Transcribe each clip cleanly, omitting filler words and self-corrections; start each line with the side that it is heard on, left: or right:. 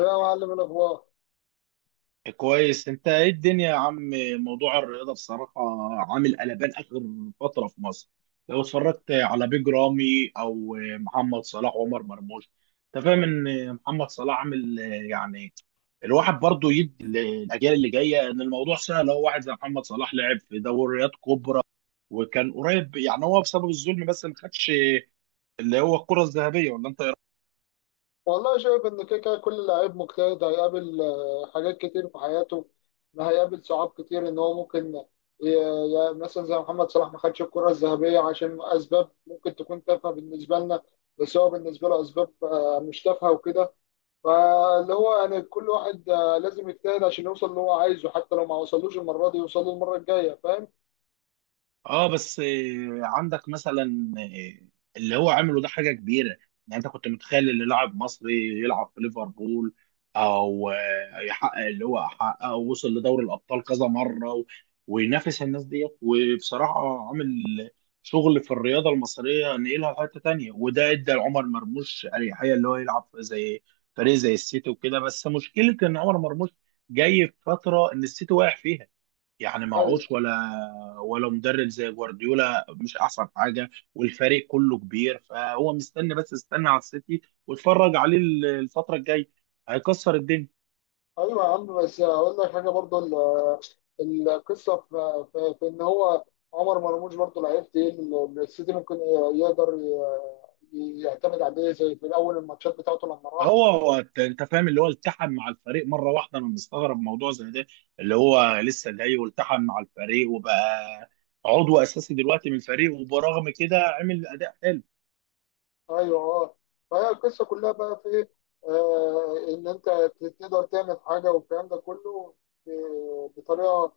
left: إيه يا معلم الاخبار.
right: كويس، انت ايه الدنيا يا عم؟ موضوع الرياضه بصراحه عامل قلبان اخر فتره في مصر. لو اتفرجت على بيج رامي او محمد صلاح وعمر مرموش، انت فاهم ان محمد صلاح عامل، يعني الواحد برضو يدي الاجيال اللي جايه ان الموضوع سهل. هو واحد زي محمد صلاح لعب في دوريات كبرى، وكان قريب، يعني هو بسبب الظلم بس ما خدش اللي هو الكره الذهبيه، ولا انت؟
left: والله شايف ان كده كده كل لعيب مجتهد هيقابل حاجات كتير في حياته. هيقابل صعاب كتير ان هو ممكن مثلا زي محمد صلاح ما خدش الكرة الذهبية عشان اسباب ممكن تكون تافهة بالنسبة لنا، بس هو بالنسبة له اسباب مش تافهة وكده. فاللي هو يعني كل واحد لازم يجتهد عشان يوصل اللي هو عايزه، حتى لو ما وصلوش المرة دي يوصل له المرة الجاية، فاهم؟
right: اه بس عندك مثلا اللي هو عمله ده حاجه كبيره، يعني انت كنت متخيل ان لاعب مصري يلعب في ليفربول او يحقق اللي هو حققه ووصل لدوري الابطال كذا مره وينافس الناس ديت، وبصراحه عامل شغل في الرياضه المصريه نقلها لحته تانيه، وده ادى لعمر مرموش اريحيه اللي هو يلعب في زي فريق زي السيتي وكده. بس مشكله ان عمر مرموش جاي في فتره ان السيتي واقع فيها، يعني
left: ايوه.
right: معهوش، ولا ولا مدرب زي جوارديولا مش احسن حاجه، والفريق كله كبير. فهو مستني، بس استنى على السيتي واتفرج عليه الفتره الجايه، هيكسر الدنيا.
left: ايوه يا عم، بس اقول لك حاجة برضه. القصه في ان هو عمر مرموش برضه لعيب تقيل، السيتي ممكن يقدر يعتمد عليه زي في الاول الماتشات بتاعته لما راح.
right: هو هو انت أنت فاهم اللي هو التحم مع الفريق مره واحده، انا مستغرب موضوع زي ده، اللي هو لسه جاي والتحم مع الفريق وبقى عضو اساسي دلوقتي من الفريق، وبرغم كده عمل اداء حلو.
left: ايوه اه. فهي القصه كلها بقى في إيه؟ آه، ان انت تقدر تعمل حاجه والكلام ده كله بطريقه،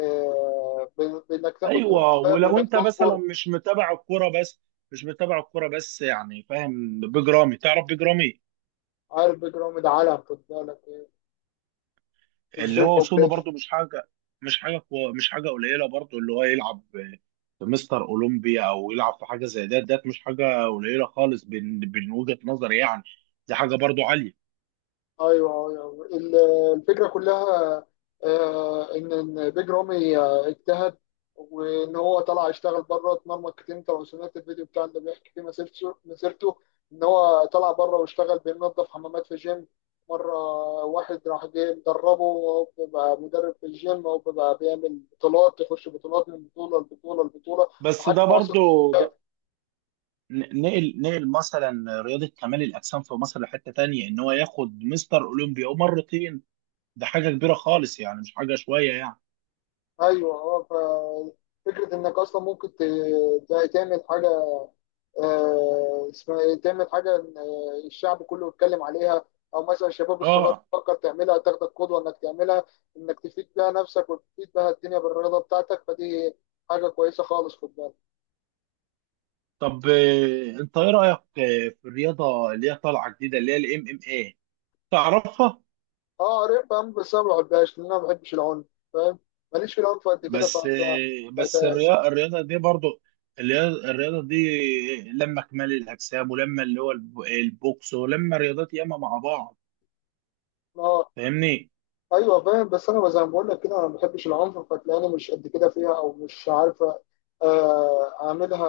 left: بانك تاخد
right: ايوه،
left: بالاسباب
right: ولو
left: وانك
right: انت مثلا
left: تصبر.
right: مش متابع الكوره، بس يعني فاهم بيج رامي، تعرف بيج رامي؟
left: عارف بيجرام العالم، خد بالك إيه؟ في
right: اللي
left: الجيم.
right: هو وصوله برضو مش حاجه، مش حاجه قليله برضو، اللي هو يلعب في مستر اولمبيا، او يلعب في حاجه زي ده. ده مش حاجه قليله خالص، بين بين وجهه نظري يعني، دي حاجه برضو عاليه.
left: ايوه ايوه. الفكره كلها ان إن بيج رامي اجتهد، وان هو طلع يشتغل بره اتمرمط كتير. انت لو سمعت الفيديو بتاع اللي بيحكي فيه مسيرته مسيرته. ان هو طلع بره واشتغل بينظف حمامات في جيم مره، واحد راح جاي مدربه، وهو بقى مدرب في الجيم، وهو بقى بيعمل بطولات، يخش بطولات من بطوله لبطوله لبطوله
right: بس
left: لحد
right: ده
left: ما وصل.
right: برضو ده نقل مثلا رياضه كمال الاجسام في مصر لحته تانية، ان هو ياخد مستر اولمبيا ومرتين، ده حاجه كبيره خالص، يعني مش حاجه شويه يعني.
left: ايوه اه. ففكره انك اصلا ممكن تعمل حاجه اسمها ايه، تعمل حاجه إن، آه، الشعب كله يتكلم عليها، او مثلا الشباب الصغير
right: اه.
left: تفكر تعملها، تاخدك قدوه انك تعملها، انك تفيد بيها نفسك وتفيد بيها الدنيا بالرياضه بتاعتك، فدي حاجه كويسه خالص، خد بالك.
right: طب انت ايه رايك في الرياضه اللي هي طالعه جديده، اللي هي الام ام اي، تعرفها؟
left: اه قريب فاهم، بس انا ما بحبهاش لان انا ما بحبش العنف، فاهم. ماليش في العنف قد كده
right: بس بس
left: فت-
right: الرياضه دي برضو، الرياضه دي، لما كمال الاجسام، ولما اللي هو البوكس، ولما رياضات ياما مع بعض،
left: اه.
right: فاهمني؟
left: ايوه فاهم، بس انا زي ما بقول لك كده انا ما بحبش العنف، فتلاقيني مش قد كده فيها او مش عارف اعملها،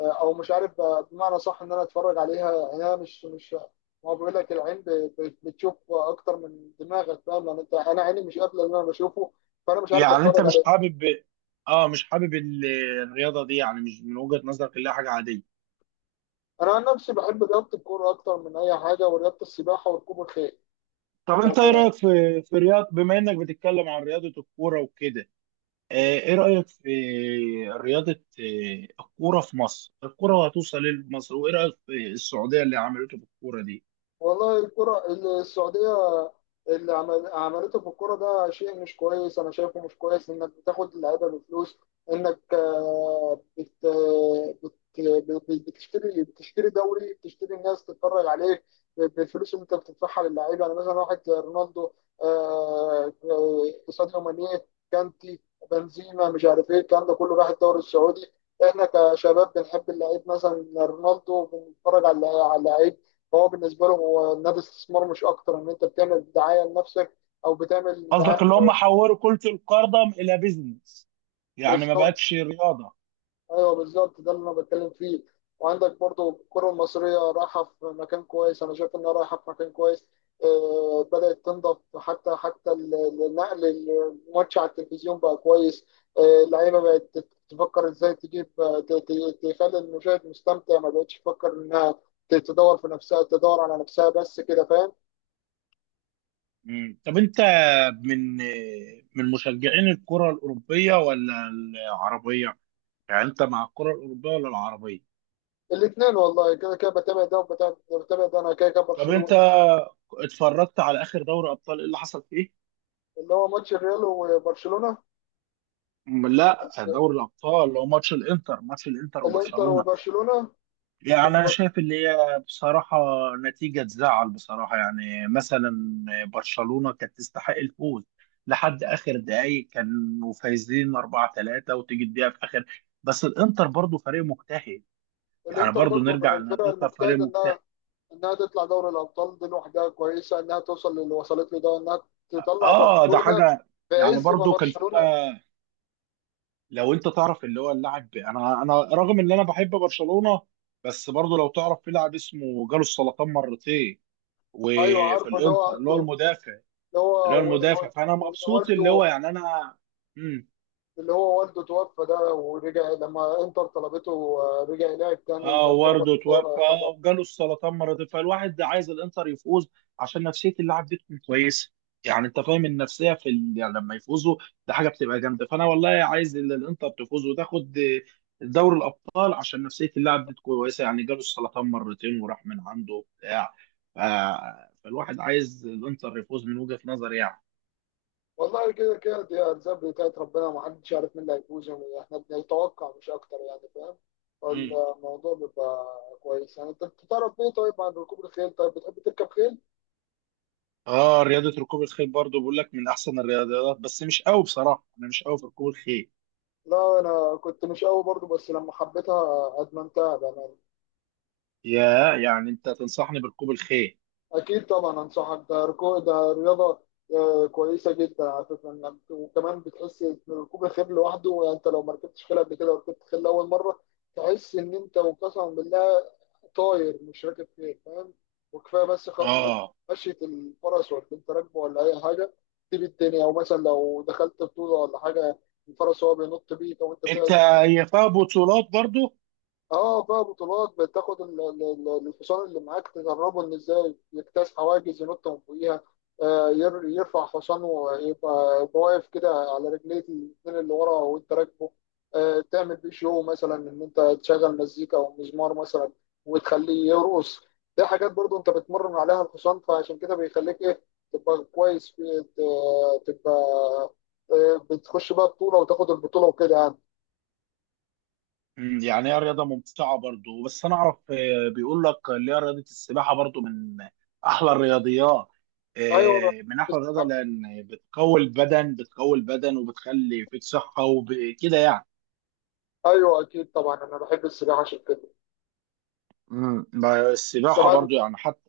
left: او مش عارف بمعنى صح ان انا اتفرج عليها. يعني انا مش ما هو بيقول لك العين بتشوف اكتر من دماغك، فاهم يعني، انا عيني مش قابله اللي انا بشوفه، فانا مش عارف
right: يعني انت
left: اتفرج
right: مش
left: عليه.
right: حابب؟ اه مش حابب الرياضه دي، يعني مش من وجهه نظرك اللي هي حاجه عاديه.
left: انا عن نفسي بحب رياضه الكوره اكتر من اي حاجه، ورياضه السباحه وركوب الخيل.
right: طب انت ايه
left: يعني
right: رايك في في رياض، بما انك بتتكلم عن رياضه الكوره وكده، ايه رايك في رياضه الكوره في مصر؟ الكوره هتوصل لمصر، وايه رايك في السعوديه اللي عملته في الكوره دي؟
left: والله الكرة السعودية اللي عمل عملته في الكرة ده شيء مش كويس. أنا شايفه مش كويس إنك بتاخد اللعيبة بفلوس، إنك بتشتري دوري، بتشتري الناس تتفرج عليك بالفلوس اللي أنت بتدفعها للعيبة. يعني مثلا واحد زي رونالدو، ساديو ماني، كانتي، بنزيما، مش عارف إيه الكلام ده كله، راح الدوري السعودي. إحنا كشباب بنحب اللعيب، مثلا رونالدو بنتفرج على اللعيب، فهو بالنسبه له هو النادي استثمار مش اكتر، ان انت بتعمل دعايه لنفسك او بتعمل
right: قصدك
left: دعايه.
right: اللي هم حولوا كرة القدم إلى بيزنس، يعني ما
left: بالظبط.
right: بقتش رياضة؟
left: ايوه بالظبط ده اللي انا بتكلم فيه. وعندك برضو الكره المصريه رايحه في مكان كويس، انا شايف انها رايحه في مكان كويس، بدات تنضف، حتى النقل، الماتش على التلفزيون بقى كويس، اللعيبه بقت تفكر ازاي تجيب تخلي المشاهد مستمتع، ما بقتش تفكر انها تدور في نفسها تدور على نفسها بس، كده فاهم.
right: مم. طب أنت من من مشجعين الكرة الأوروبية ولا العربية؟ يعني أنت مع الكرة الأوروبية ولا العربية؟
left: الاثنين، والله كده كده بتابع ده وبتابع، بتابع ده. انا كده كده
right: طب
left: برشلونه.
right: أنت اتفرجت على آخر دوري أبطال، إيه اللي حصل فيه؟
left: اللي هو ماتش الريال وبرشلونه.
right: لا، دوري الأبطال اللي هو ماتش الإنتر، ماتش الإنتر
left: الانتر
right: وبرشلونة،
left: وبرشلونه.
right: يعني أنا
left: البرش-
right: شايف اللي هي بصراحة نتيجة تزعل بصراحة. يعني مثلا برشلونة كانت تستحق الفوز لحد آخر دقايق، كانوا فايزين 4-3، وتيجي الدقيقة في آخر. بس الإنتر برضو فريق مجتهد، يعني
left: الانتر
right: برضو
left: برضه من
right: نرجع إن
left: الفرق
right: الإنتر فريق
left: المجتهده،
right: مجتهد.
left: انها انها تطلع دوري الابطال دي لوحدها كويسه، انها توصل للي وصلت له ده، انها تطلع
right: آه ده
left: برشلونه
right: حاجة،
left: في
right: يعني
left: عز ما
right: برضو كان
left: برشلونه.
right: فيها، لو أنت تعرف اللي هو اللاعب. أنا رغم إن أنا بحب برشلونة، بس برضو لو تعرف في لاعب اسمه جاله السرطان مرتين،
left: ايوه
right: وفي
left: عارفه اللي هو
right: الانتر اللي هو
left: عنده،
right: المدافع،
left: اللي
right: اللي هو
left: هو
right: المدافع،
left: و-
right: فانا
left: وإن
right: مبسوط اللي هو
left: والده،
right: يعني انا. امم.
left: اللي هو والده توفى ده، ورجع لما انتر طلبته رجع لعب تاني
right: اه،
left: وجاب لهم
right: وارده
left: الكوره.
right: توفى وجاله السرطان مرتين، فالواحد ده عايز الانتر يفوز عشان نفسيه اللاعب دي تكون كويسه. يعني انت فاهم النفسيه في يعني لما يفوزوا، ده حاجه بتبقى جامده، فانا والله عايز الانتر تفوز وتاخد دوري الابطال عشان نفسيه اللاعب دي تكون كويسه، يعني جاله السرطان مرتين وراح من عنده وبتاع، ف... فالواحد عايز الانتر يفوز من وجهه نظري.
left: والله كده كده دي أرزاق بتاعت ربنا، ما حدش يعرف مين اللي هيفوز، يعني احنا بنتوقع مش أكتر، يعني فاهم.
right: يعني
left: فالموضوع بيبقى كويس. يعني أنت بتتعرف إيه، طيب، عن ركوب الخيل، طيب بتحب تركب خيل؟
right: اه، رياضة ركوب الخيل برضو بقول لك من احسن الرياضيات، بس مش قوي بصراحة، انا مش قوي في ركوب الخيل.
left: لا أنا كنت مش قوي برضو بس لما حبيتها أدمنتها بأمانة.
right: يا يعني انت تنصحني بركوب الخيل؟
left: أكيد طبعا أنصحك، ده ركوب ده رياضة كويسة جدا على فكرة. وكمان بتحس إن ركوب الخيل لوحده، يعني أنت لو ما ركبتش خيل قبل كده وركبت خيل أول مرة تحس إن أنت، وقسما بالله، طاير مش راكب، فين فاهم. وكفايه بس خط مش-
right: اه،
left: مشية الفرس، ولا انت راكبه ولا اي حاجه تسيب الدنيا، او مثلا لو دخلت بطوله ولا حاجه الفرس هو بينط بيك او انت.
right: انت هي فيها بطولات برضو؟
left: اه بقى بطولات، بتاخد الحصان اللي معاك تدربه ان ازاي يجتاز حواجز، ينط من فوقيها، يرفع حصانه ويبقى واقف كده على رجليه الاتنين اللي ورا وانت راكبه، تعمل بيه شو مثلا ان انت تشغل مزيكا او مزمار مثلا وتخليه يرقص. دي حاجات برضو انت بتمرن عليها الحصان، فعشان كده بيخليك ايه، تبقى كويس في تبقى بتخش بقى بطولة وتاخد البطولة وكده، يعني.
right: يعني هي رياضة ممتعة برضو، بس انا اعرف بيقول لك اللي هي رياضة السباحة برضو من احلى الرياضيات،
left: ايوه
right: من احلى الرياضة لان بتقوي البدن، بتقوي البدن وبتخلي فيك صحة وكده يعني.
left: ايوه اكيد طبعا انا بحب السباحه عشان كده
right: مم. ما السباحة
left: كمان.
right: برضو يعني، حتى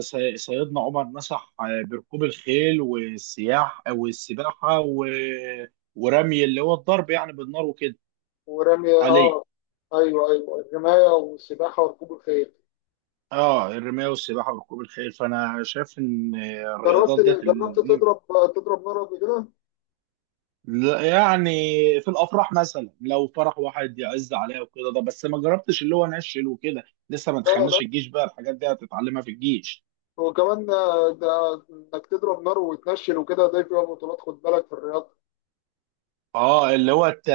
right: سيدنا عمر مسح بركوب الخيل والسياح والسباحة ورمي، اللي هو الضرب يعني بالنار وكده،
left: ورمي
right: عليه.
left: اه. ايوه ايوه، الرمايه والسباحه وركوب الخيل.
right: اه، الرماية والسباحة وركوب الخيل، فأنا شايف إن
left: جربت
right: الرياضات ديت
left: تضرب، تضرب نار قبل كده؟
right: لا، يعني في الأفراح مثلا، لو فرح واحد يعز عليها وكده ده، بس ما جربتش اللي هو نشل وكده. لسه ما
left: لا لا.
right: دخلناش الجيش، بقى الحاجات دي هتتعلمها في الجيش.
left: وكمان ده انك تضرب نار وتنشل وكده ده فيها بطولات، خد بالك، في الرياضه.
right: اه، اللي هو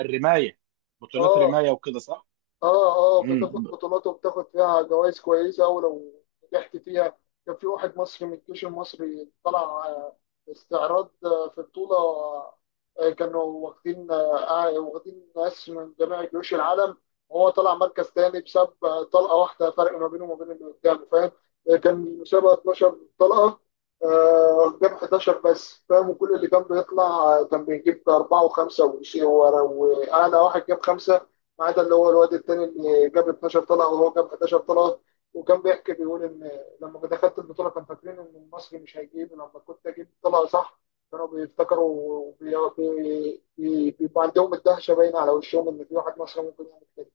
right: الرماية، بطولات
left: اه.
right: رماية وكده صح؟
left: اه اه
right: امم.
left: بتاخد بطولات وبتاخد فيها جوائز كويسه ولو نجحت فيها. كان في واحد مصري من الجيش المصري طلع استعراض في بطوله، كانوا واخدين واخدين ناس من جميع جيوش العالم، وهو طلع مركز تاني بسبب طلقه واحده فرق ما بينه وما بين اللي قدامه، فاهم. كان المسابقه 12 طلقه قدام 11 بس، فاهم، وكل اللي كان بيطلع كان بيجيب اربعه وخمسه واعلى واحد جاب خمسه، ما عدا اللي هو الواد التاني اللي جاب 12 طلعه وهو جاب 11 طلعه. وكان بيحكي بيقول ان لما دخلت البطوله كان فاكرين ان المصري مش هيجيب، لما كنت اجيب طلعه صح كانوا بيفتكروا، وبي- بيبقى عندهم الدهشه باينه على وشهم ان في واحد مصري ممكن يعمل كده.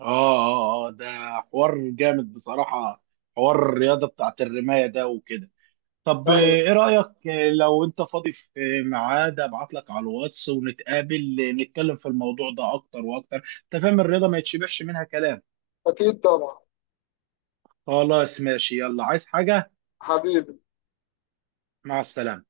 right: اه اه اه ده حوار جامد بصراحة، حوار الرياضة بتاعت الرماية ده وكده. طب
left: ايوه
right: ايه رأيك لو انت فاضي في ميعاد ابعت لك على الواتس ونتقابل نتكلم في الموضوع ده اكتر واكتر. انت فاهم الرياضة ما يتشبعش منها كلام.
left: اكيد طبعا.
right: خلاص ماشي، يلا، عايز حاجة؟
left: حبيبي.
right: مع السلامة.